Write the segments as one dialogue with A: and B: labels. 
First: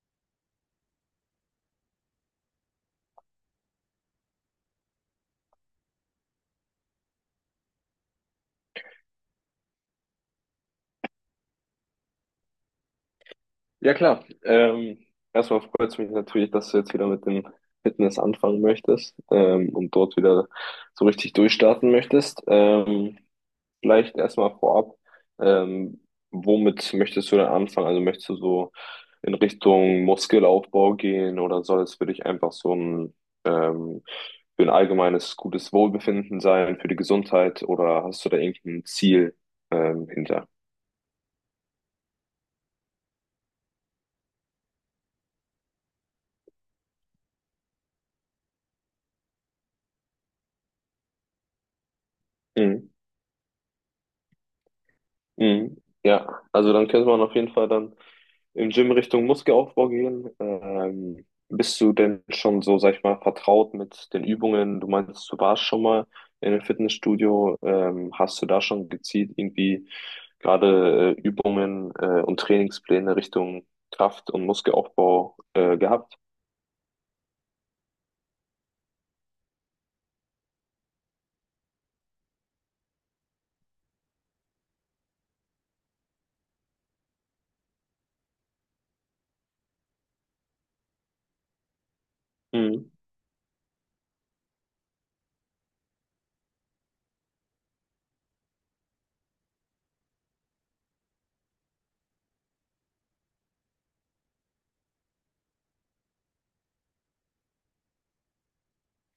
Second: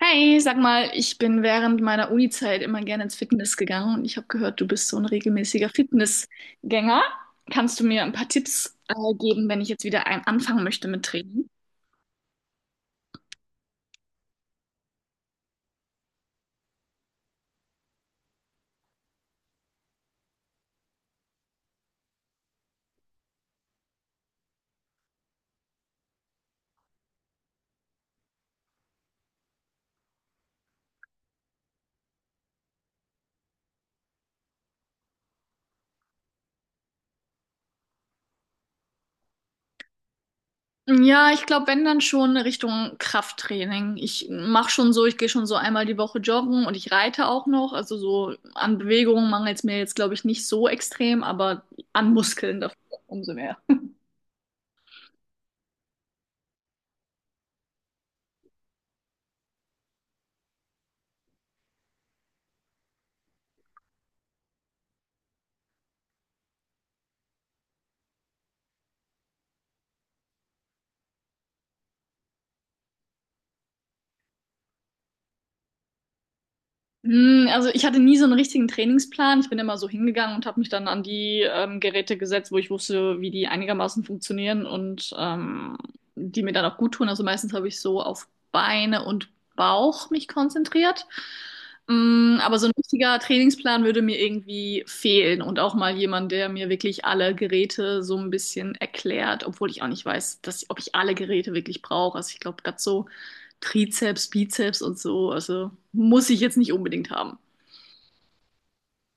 A: Hi, sag mal, ich bin während meiner Unizeit immer gerne ins Fitness gegangen und ich habe gehört, du bist so ein regelmäßiger Fitnessgänger. Kannst du mir ein paar Tipps geben, wenn ich jetzt wieder ein anfangen möchte mit Training?
B: Ja klar. Erstmal freut es mich natürlich, dass du jetzt wieder mit dem Fitness anfangen möchtest und dort wieder so richtig durchstarten möchtest. Vielleicht erstmal vorab, ähm, womit möchtest du denn anfangen? Also möchtest du so in Richtung Muskelaufbau gehen oder soll es für dich einfach so ein, ähm, für ein allgemeines gutes Wohlbefinden sein, für die Gesundheit oder hast du da irgendein Ziel hinter?
A: Ja, ich glaube, wenn dann schon Richtung Krafttraining. Ich mache schon so, ich gehe schon so einmal die Woche joggen und ich reite auch noch. Also so an Bewegungen mangelt es mir jetzt, glaube ich, nicht so extrem, aber an Muskeln dafür
B: Mhm.
A: umso mehr.
B: Mhm. Ja, also dann könnte man auf jeden Fall dann im Gym Richtung Muskelaufbau gehen. Bist du denn schon so, sag ich mal, vertraut mit den Übungen? Du meinst, du warst schon mal in einem Fitnessstudio. Hast du da schon gezielt irgendwie gerade Übungen und Trainingspläne Richtung Kraft- und Muskelaufbau gehabt?
A: Hm, also ich hatte nie so einen richtigen Trainingsplan. Ich bin immer so hingegangen und habe mich dann an die Geräte gesetzt, wo ich wusste, wie die einigermaßen funktionieren, und die mir dann auch gut tun. Also meistens habe ich so auf Beine und Bauch mich konzentriert. Hm, aber so ein
B: Mhm.
A: richtiger Trainingsplan würde mir irgendwie fehlen und auch mal jemand, der mir wirklich alle Geräte so ein bisschen erklärt, obwohl ich auch nicht weiß, dass, ob ich alle Geräte wirklich brauche. Also ich glaube, gerade so Trizeps, Bizeps und so. Also muss ich jetzt nicht unbedingt haben.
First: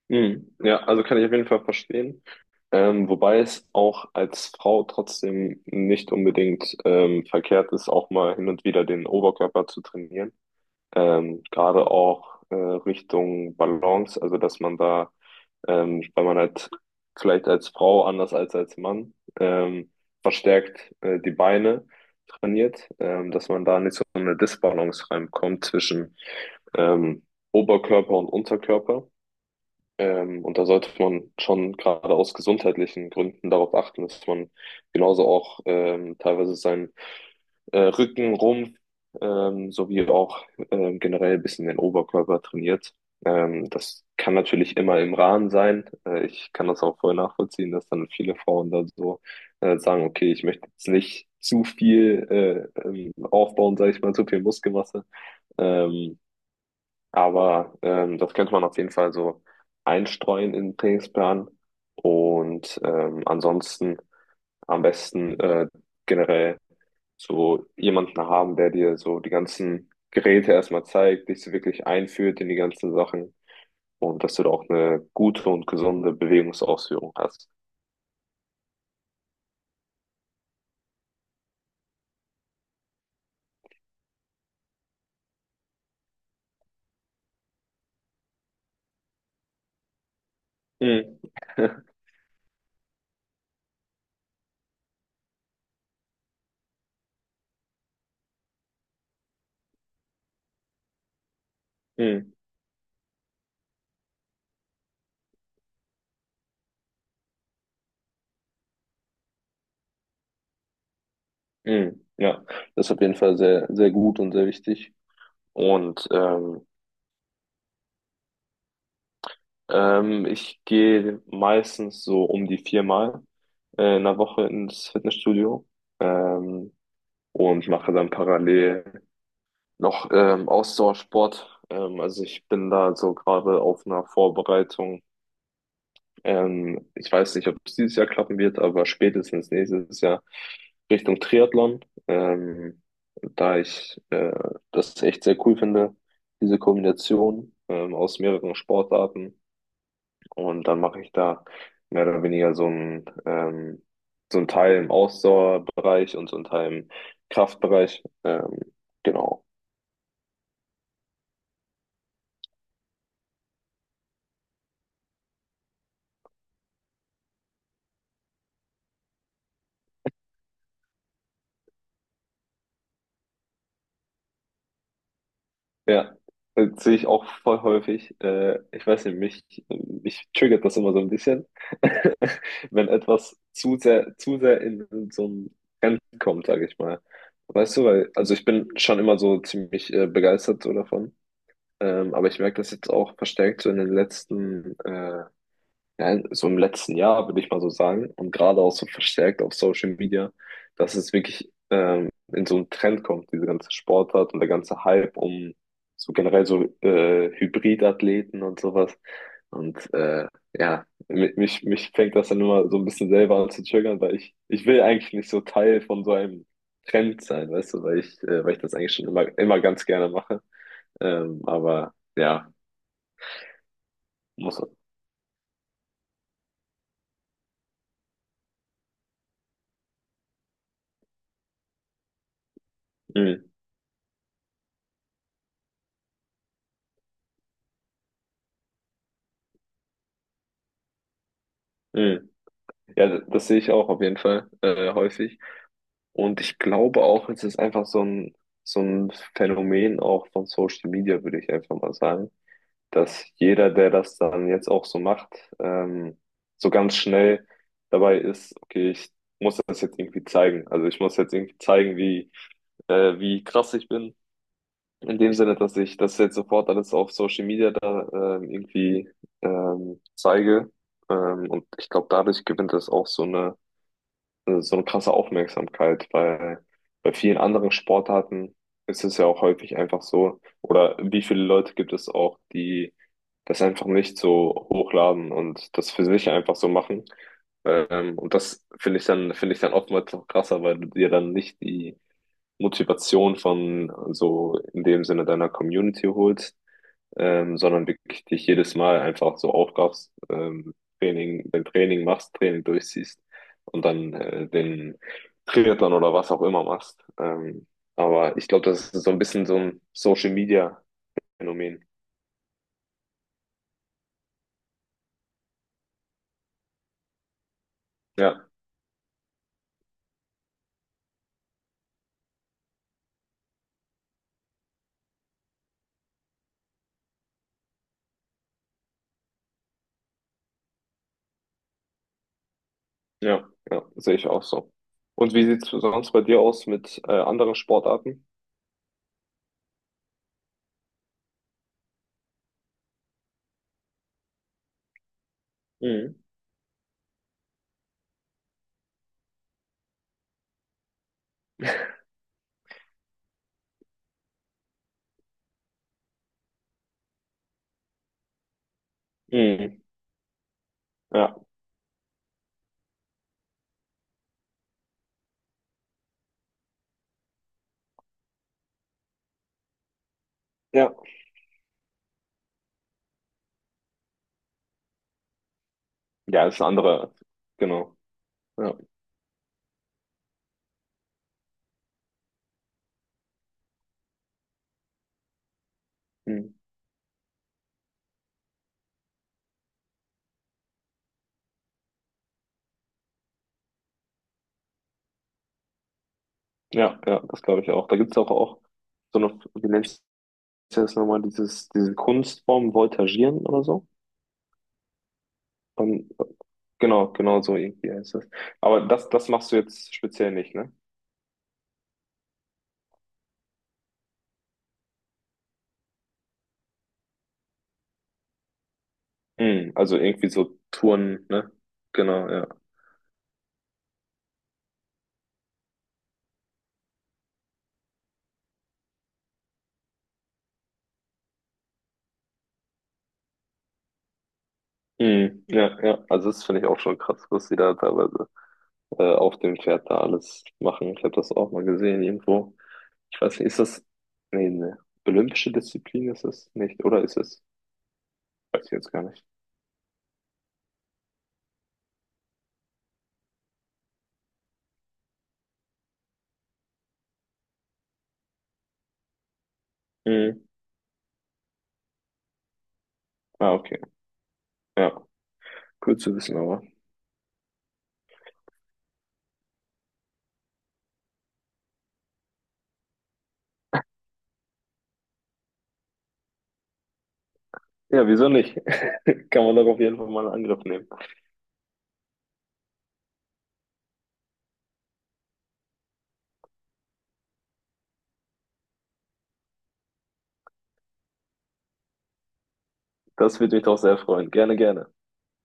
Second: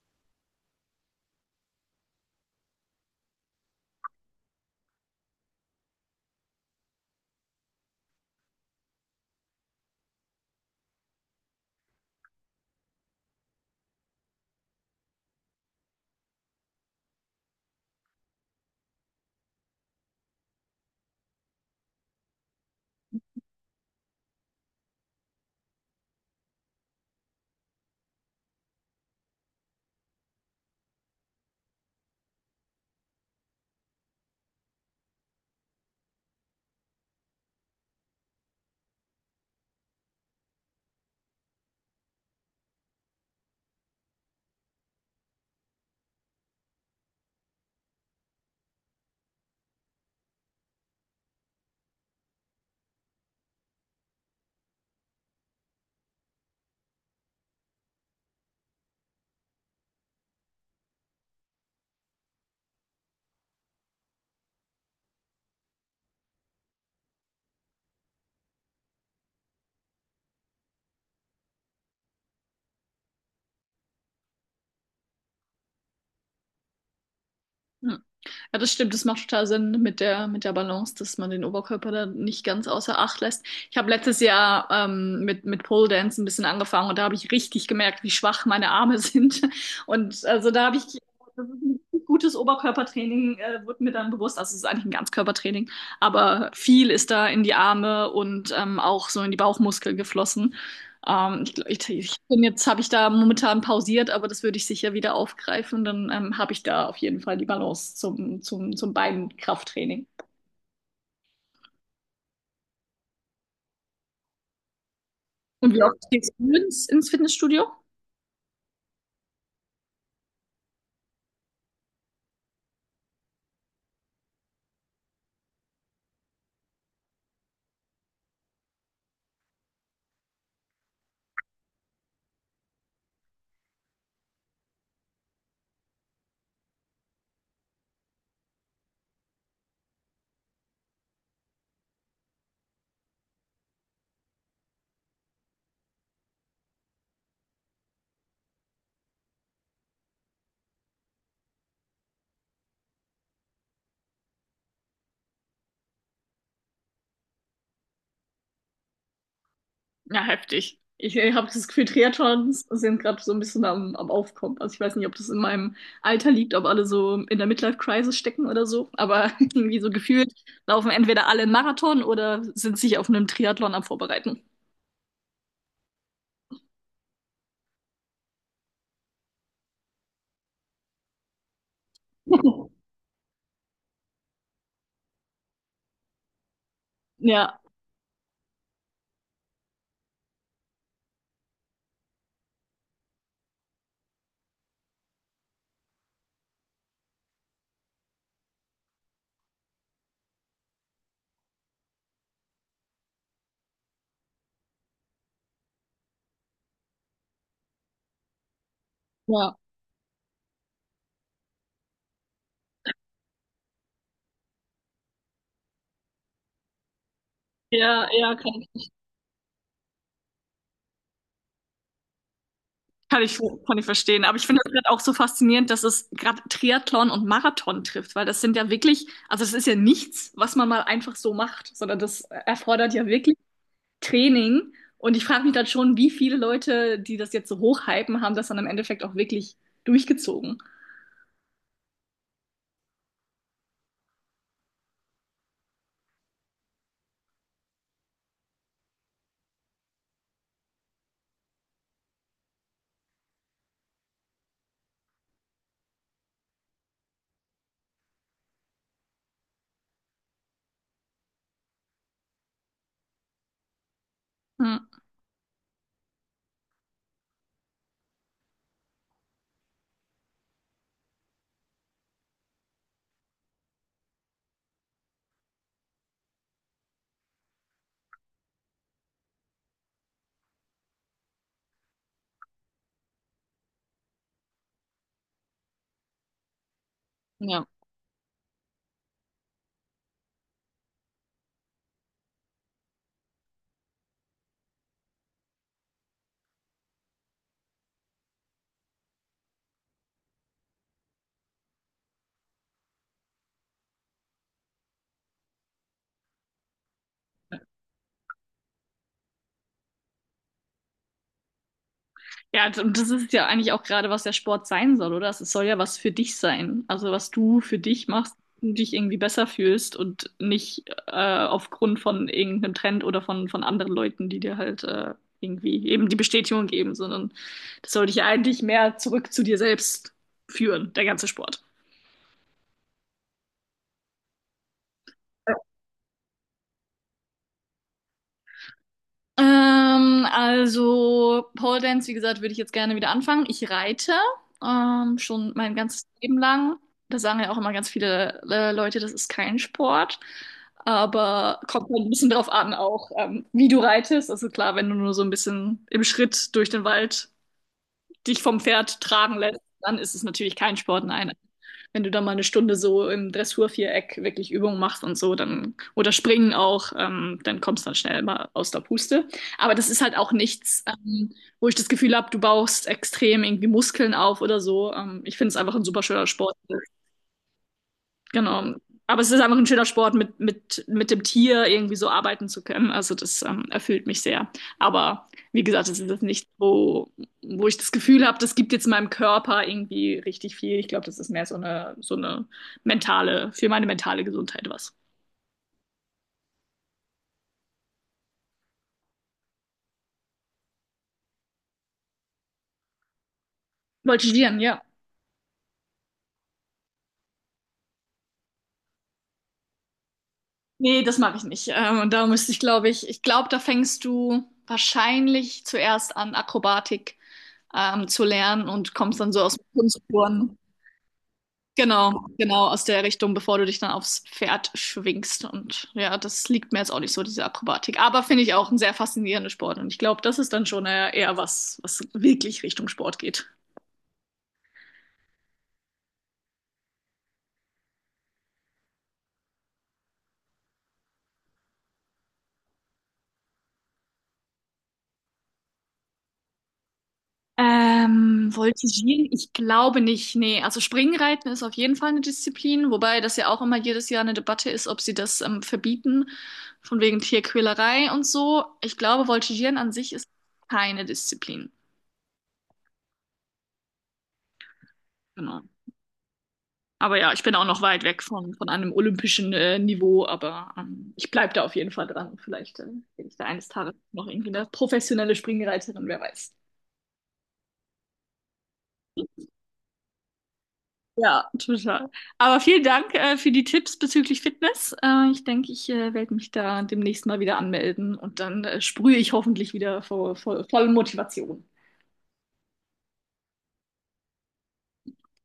B: Mhm. Ja, also kann ich auf jeden Fall verstehen. Wobei es auch als Frau trotzdem nicht unbedingt verkehrt ist, auch mal hin und wieder den Oberkörper zu trainieren. Gerade auch Richtung Balance, also dass man da, weil man halt vielleicht als Frau anders als Mann ähm, verstärkt die Beine trainiert, dass man da nicht so eine Disbalance reinkommt zwischen ähm, Oberkörper und Unterkörper. Und da sollte man schon gerade aus gesundheitlichen Gründen darauf achten, dass man genauso auch teilweise seinen Rücken, Rumpf sowie auch generell ein bisschen den Oberkörper trainiert. Das kann natürlich immer im Rahmen sein. Ich kann das auch voll nachvollziehen, dass dann viele Frauen da so sagen, okay, ich möchte jetzt nicht zu viel aufbauen, sage ich mal, zu viel Muskelmasse. Ähm, aber das könnte man auf jeden Fall so einstreuen in den Trainingsplan. Und ansonsten am besten generell so jemanden haben, der dir so die ganzen Geräte erstmal zeigt, dich so wirklich einführt in die ganzen Sachen und dass du da auch eine gute und gesunde Bewegungsausführung hast.
A: Hm. Ja, das stimmt, das macht total Sinn mit mit der Balance, dass man den Oberkörper da nicht ganz außer Acht lässt. Ich habe letztes Jahr mit Pole Dance ein bisschen angefangen und da habe ich richtig gemerkt, wie schwach meine Arme sind. Und also da habe ich,
B: Mhm.
A: das ist ein gutes Oberkörpertraining, wurde mir dann bewusst, also es ist eigentlich ein Ganzkörpertraining, aber viel ist da in die Arme und auch so in die Bauchmuskeln geflossen. Ich
B: Mhm.
A: bin jetzt, habe ich da momentan pausiert, aber das würde ich sicher wieder aufgreifen. Dann habe ich da auf jeden Fall die Balance zum Beinkrafttraining.
B: Mhm. Ja, das ist auf jeden Fall sehr, sehr gut und sehr wichtig.
A: Und wie oft
B: Und
A: gehst du ins Fitnessstudio?
B: ähm, ich gehe meistens so um die viermal in der Woche ins Fitnessstudio ähm, und mache dann parallel noch Ausdauersport. Also ich bin da so gerade auf einer Vorbereitung. Ich weiß nicht, ob es dieses Jahr klappen wird, aber spätestens nächstes Jahr Richtung Triathlon, ähm, da ich das echt sehr cool finde, diese Kombination aus mehreren Sportarten. Und dann mache ich da mehr oder weniger so ein Teil im Ausdauerbereich und so ein Teil im Kraftbereich. Genau.
A: Ja, heftig. Ich habe das Gefühl, Triathlons sind gerade so ein bisschen am Aufkommen. Also ich weiß nicht, ob das in meinem Alter liegt, ob alle so in der Midlife-Crisis stecken oder so. Aber irgendwie so gefühlt laufen entweder alle einen Marathon oder sind sich auf einem Triathlon am Vorbereiten.
B: Ja, das sehe ich auch voll häufig. Ich weiß nicht, mich triggert das immer so ein bisschen, wenn etwas zu sehr in so ein Trend kommt, sage ich mal.
A: Ja,
B: Weißt du, weil, also ich bin schon immer so ziemlich begeistert so davon. Aber ich merke das jetzt auch verstärkt so in den letzten ja, so im letzten Jahr, würde ich mal so sagen, und gerade auch so verstärkt auf Social Media, dass es wirklich in so einen Trend kommt, diese ganze Sportart und der ganze Hype um so generell so Hybridathleten und sowas.
A: ja,
B: Und ja, mich fängt das dann immer so ein bisschen selber an zu triggern, weil ich will eigentlich nicht so Teil von so einem Trend sein, weißt du,
A: ja, ja,
B: weil ich das eigentlich schon immer, immer ganz gerne mache. Aber ja,
A: kann ich, kann ich verstehen. Aber ich finde
B: muss.
A: das gerade auch so faszinierend, dass es gerade Triathlon und Marathon trifft, weil das sind ja wirklich, also das ist ja nichts, was man mal einfach so macht, sondern das erfordert ja wirklich
B: Mm,
A: Training. Und ich frage mich dann schon, wie viele Leute, die das jetzt so hochhypen, haben das dann im Endeffekt auch wirklich durchgezogen.
B: mm. Ja, das sehe ich auch auf jeden Fall häufig. Und ich glaube auch, es ist einfach so ein Phänomen auch von Social Media, würde ich einfach mal sagen, dass jeder, der das dann jetzt auch so macht, ähm, so ganz schnell dabei ist, okay, ich muss das jetzt irgendwie zeigen. Also ich muss jetzt irgendwie zeigen, wie, wie krass ich bin.
A: Hm.
B: In dem Sinne, dass ich das jetzt sofort alles auf Social Media da irgendwie zeige. Und ich glaube, dadurch gewinnt das auch so eine krasse Aufmerksamkeit, weil bei vielen anderen Sportarten ist es ja auch häufig einfach so, oder wie viele Leute gibt es auch, die das einfach nicht so hochladen und das für sich einfach so machen.
A: Ja.
B: Und das finde ich dann oftmals noch krasser, weil du dir dann nicht die Motivation von so in dem Sinne deiner Community holst, sondern wirklich dich jedes Mal einfach so aufraffst, Training, dein Training machst, Training durchziehst und dann den Triathlon oder was auch immer machst. Aber ich glaube, das ist so ein bisschen so ein Social Media Phänomen.
A: Ja, und das ist ja eigentlich auch gerade, was der Sport sein soll, oder? Es soll ja was für dich sein. Also was du für dich machst,
B: Ja,
A: du dich irgendwie besser fühlst und nicht aufgrund von irgendeinem Trend oder von anderen Leuten, die dir halt irgendwie eben die Bestätigung geben, sondern das soll dich ja eigentlich mehr zurück zu dir selbst führen, der ganze Sport.
B: ja, ja, sehe ich auch so. Und wie sieht's sonst bei dir aus mit anderen Sportarten?
A: Also Pole Dance, wie gesagt, würde ich jetzt gerne wieder anfangen. Ich reite schon mein ganzes
B: Mhm.
A: Leben lang. Da sagen ja auch immer ganz viele Leute, das ist kein Sport. Aber kommt halt ein bisschen drauf an, auch wie du reitest. Also klar, wenn du nur so ein bisschen im Schritt durch den Wald dich vom Pferd tragen lässt,
B: Mhm.
A: dann ist es natürlich kein Sport, nein.
B: Ja,
A: Wenn du da mal eine Stunde so im Dressurviereck wirklich Übungen machst und so, dann, oder springen auch, dann kommst du dann schnell mal aus der Puste. Aber das ist halt auch nichts,
B: ja.
A: wo ich das Gefühl habe, du baust extrem irgendwie Muskeln auf oder so. Ich finde es einfach ein super schöner
B: Ja,
A: Sport.
B: ist eine andere, genau.
A: Genau.
B: Ja,
A: Aber es ist einfach ein schöner Sport, mit dem Tier irgendwie so arbeiten zu können. Also das erfüllt mich sehr. Aber wie gesagt, es ist jetzt nicht
B: mhm.
A: so, wo ich das Gefühl habe, das gibt jetzt meinem Körper irgendwie richtig viel. Ich glaube, das ist mehr so so eine mentale, für meine mentale Gesundheit was.
B: Ja, ja, das glaube ich auch. Da gibt's auch, auch so eine, wie nennt's ist das nochmal dieses, diese Kunstform Voltagieren oder so?
A: Voltigieren, ja.
B: Und, genau, genau so irgendwie heißt das. Aber das, das machst du jetzt speziell nicht, ne?
A: Nee, das mache ich nicht. Und da müsste ich, glaube ich, ich glaube, da fängst du wahrscheinlich zuerst an, Akrobatik zu lernen und kommst dann so aus dem
B: Mm, also irgendwie so
A: Kunstturnen.
B: Touren, ne?
A: Genau,
B: Genau, ja.
A: genau, aus der Richtung, bevor du dich dann aufs Pferd schwingst. Und ja, das liegt mir jetzt auch nicht so, diese Akrobatik. Aber finde ich auch ein sehr faszinierender Sport. Und ich glaube, das ist dann schon eher, eher was, was wirklich Richtung Sport geht.
B: Mm, ja, ja. Also das finde ich auch schon krass, was die da teilweise auf dem Pferd da alles machen. Ich habe das auch mal gesehen irgendwo. Ich weiß nicht, ist das, nee, ne, olympische Disziplin ist es nicht, oder ist es? Weiß ich jetzt gar nicht.
A: Voltigieren? Ich glaube nicht. Nee, also Springreiten ist auf jeden Fall eine Disziplin, wobei das ja auch immer jedes Jahr eine Debatte ist, ob sie das verbieten, von wegen Tierquälerei und so. Ich glaube, Voltigieren an sich ist
B: Mm,
A: keine Disziplin.
B: ah, okay. Ja,
A: Genau.
B: cool zu wissen, aber.
A: Aber ja, ich bin auch noch weit weg von einem olympischen Niveau, aber ich bleibe da auf jeden Fall dran. Vielleicht bin ich da eines Tages noch irgendwie eine professionelle Springreiterin, wer weiß.
B: Ja, wieso nicht? Kann man doch auf jeden Fall mal einen Angriff nehmen.
A: Ja, total. Aber vielen Dank für die Tipps bezüglich Fitness. Ich denke, ich werde mich da demnächst mal wieder anmelden und dann sprühe ich hoffentlich wieder vor, vor voller Motivation.
B: Das würde mich doch sehr freuen. Gerne, gerne.